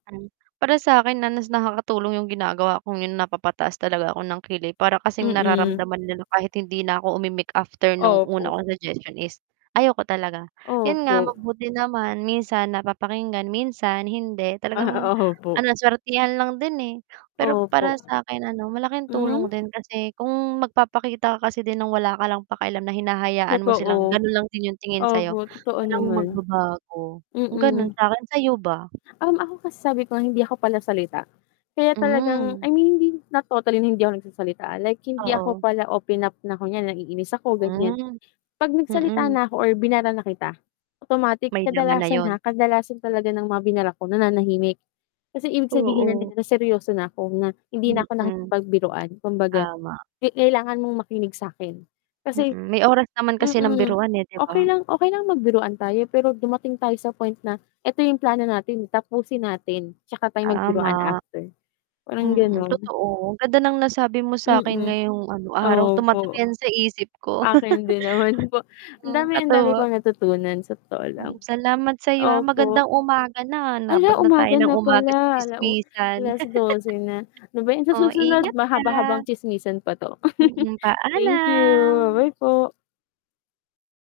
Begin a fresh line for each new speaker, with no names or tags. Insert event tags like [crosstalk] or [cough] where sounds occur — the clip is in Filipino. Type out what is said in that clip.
Ay, para sa'kin na mas nakakatulong 'yong ginagawa ko ngayon; napapataas talaga ako ng kilay para kasing
Mm.
nararamdaman nila kahit hindi na ako umimik after nung una
Opo.
kong suggestion is ayoko talaga, yun nga,
Opo.
mabuti naman minsan napapakinggan, minsan hindi,
Ah,
talagang ano
opo.
lang, suwertehan lang din, eh, pero para
Opo.
sa'kin ano, malaking tulong
Hmm?
din kasi kung magpapakita ka kasi din ng wala ka lang pakialam na hinahayaan mo silang
Totoo.
gano'n lang din 'yong tingin sa 'yo,
Opo, totoo
walang
naman.
magbabago. Kung gano'n
Mm.
sa'kin, sa 'yo ba?
Hmm, ako kasi sabi ko, hindi ako palasalita kaya talagang I
Hmm.
mean, hindi not totally na hindi ako nagsasalita, ah, like, hindi ako
Oo.
pala open up na kunyari, naiinis ako, ganiyan.
Hmm,
'Pag nagsalita
mhm.
na ako or binara na kita, automatic,
May laman na
kadalasan,
'yon.
ha, kadalasan talaga ng mga binara ko, nananahimik. Kasi ibig sabihin
Oo.
no'n na seryoso na ako, na hindi na ako
Mm.
nakikipagbiruan, kumbaga
Tama.
ke kailangan mong makinig sa'kin. Kasi
Mm, may oras naman kasi ng
mm,
biruan, eh, 'di ba?
okey lang okey lang magbiruan tayo pero dumating tayo sa point na, 'eto 'yong plano natin, tapusin natin, 'tsaka tayo magbiruan
Tama.
after. Parang
Mm,
gano'n.
totoo; ang ganda ng nasabi mo sa'kin
Mm,
ngayong ano, araw, tumatak
opo.
'yan sa isip ko.
Akin
[chuckles]
din naman po, ang
Hmm,
dami ang dami
katuwa.
kong natutunan sa totoo lang.
Hmm, salamat sa'yo, ha,
Opo.
magandang umaga na,
Ala,
'nabot na tayo
umaga
ng
na
umaga sa
pala, ala-u
tsismisan.
alas-dose na, ano ba
[chuckles]
yan sa
Oh,
susunod,
ingat ka.
mahaba-habang tsismisan pa 'to. [chuckles]
Mm,
Thank you,
paalam.
bye bye po.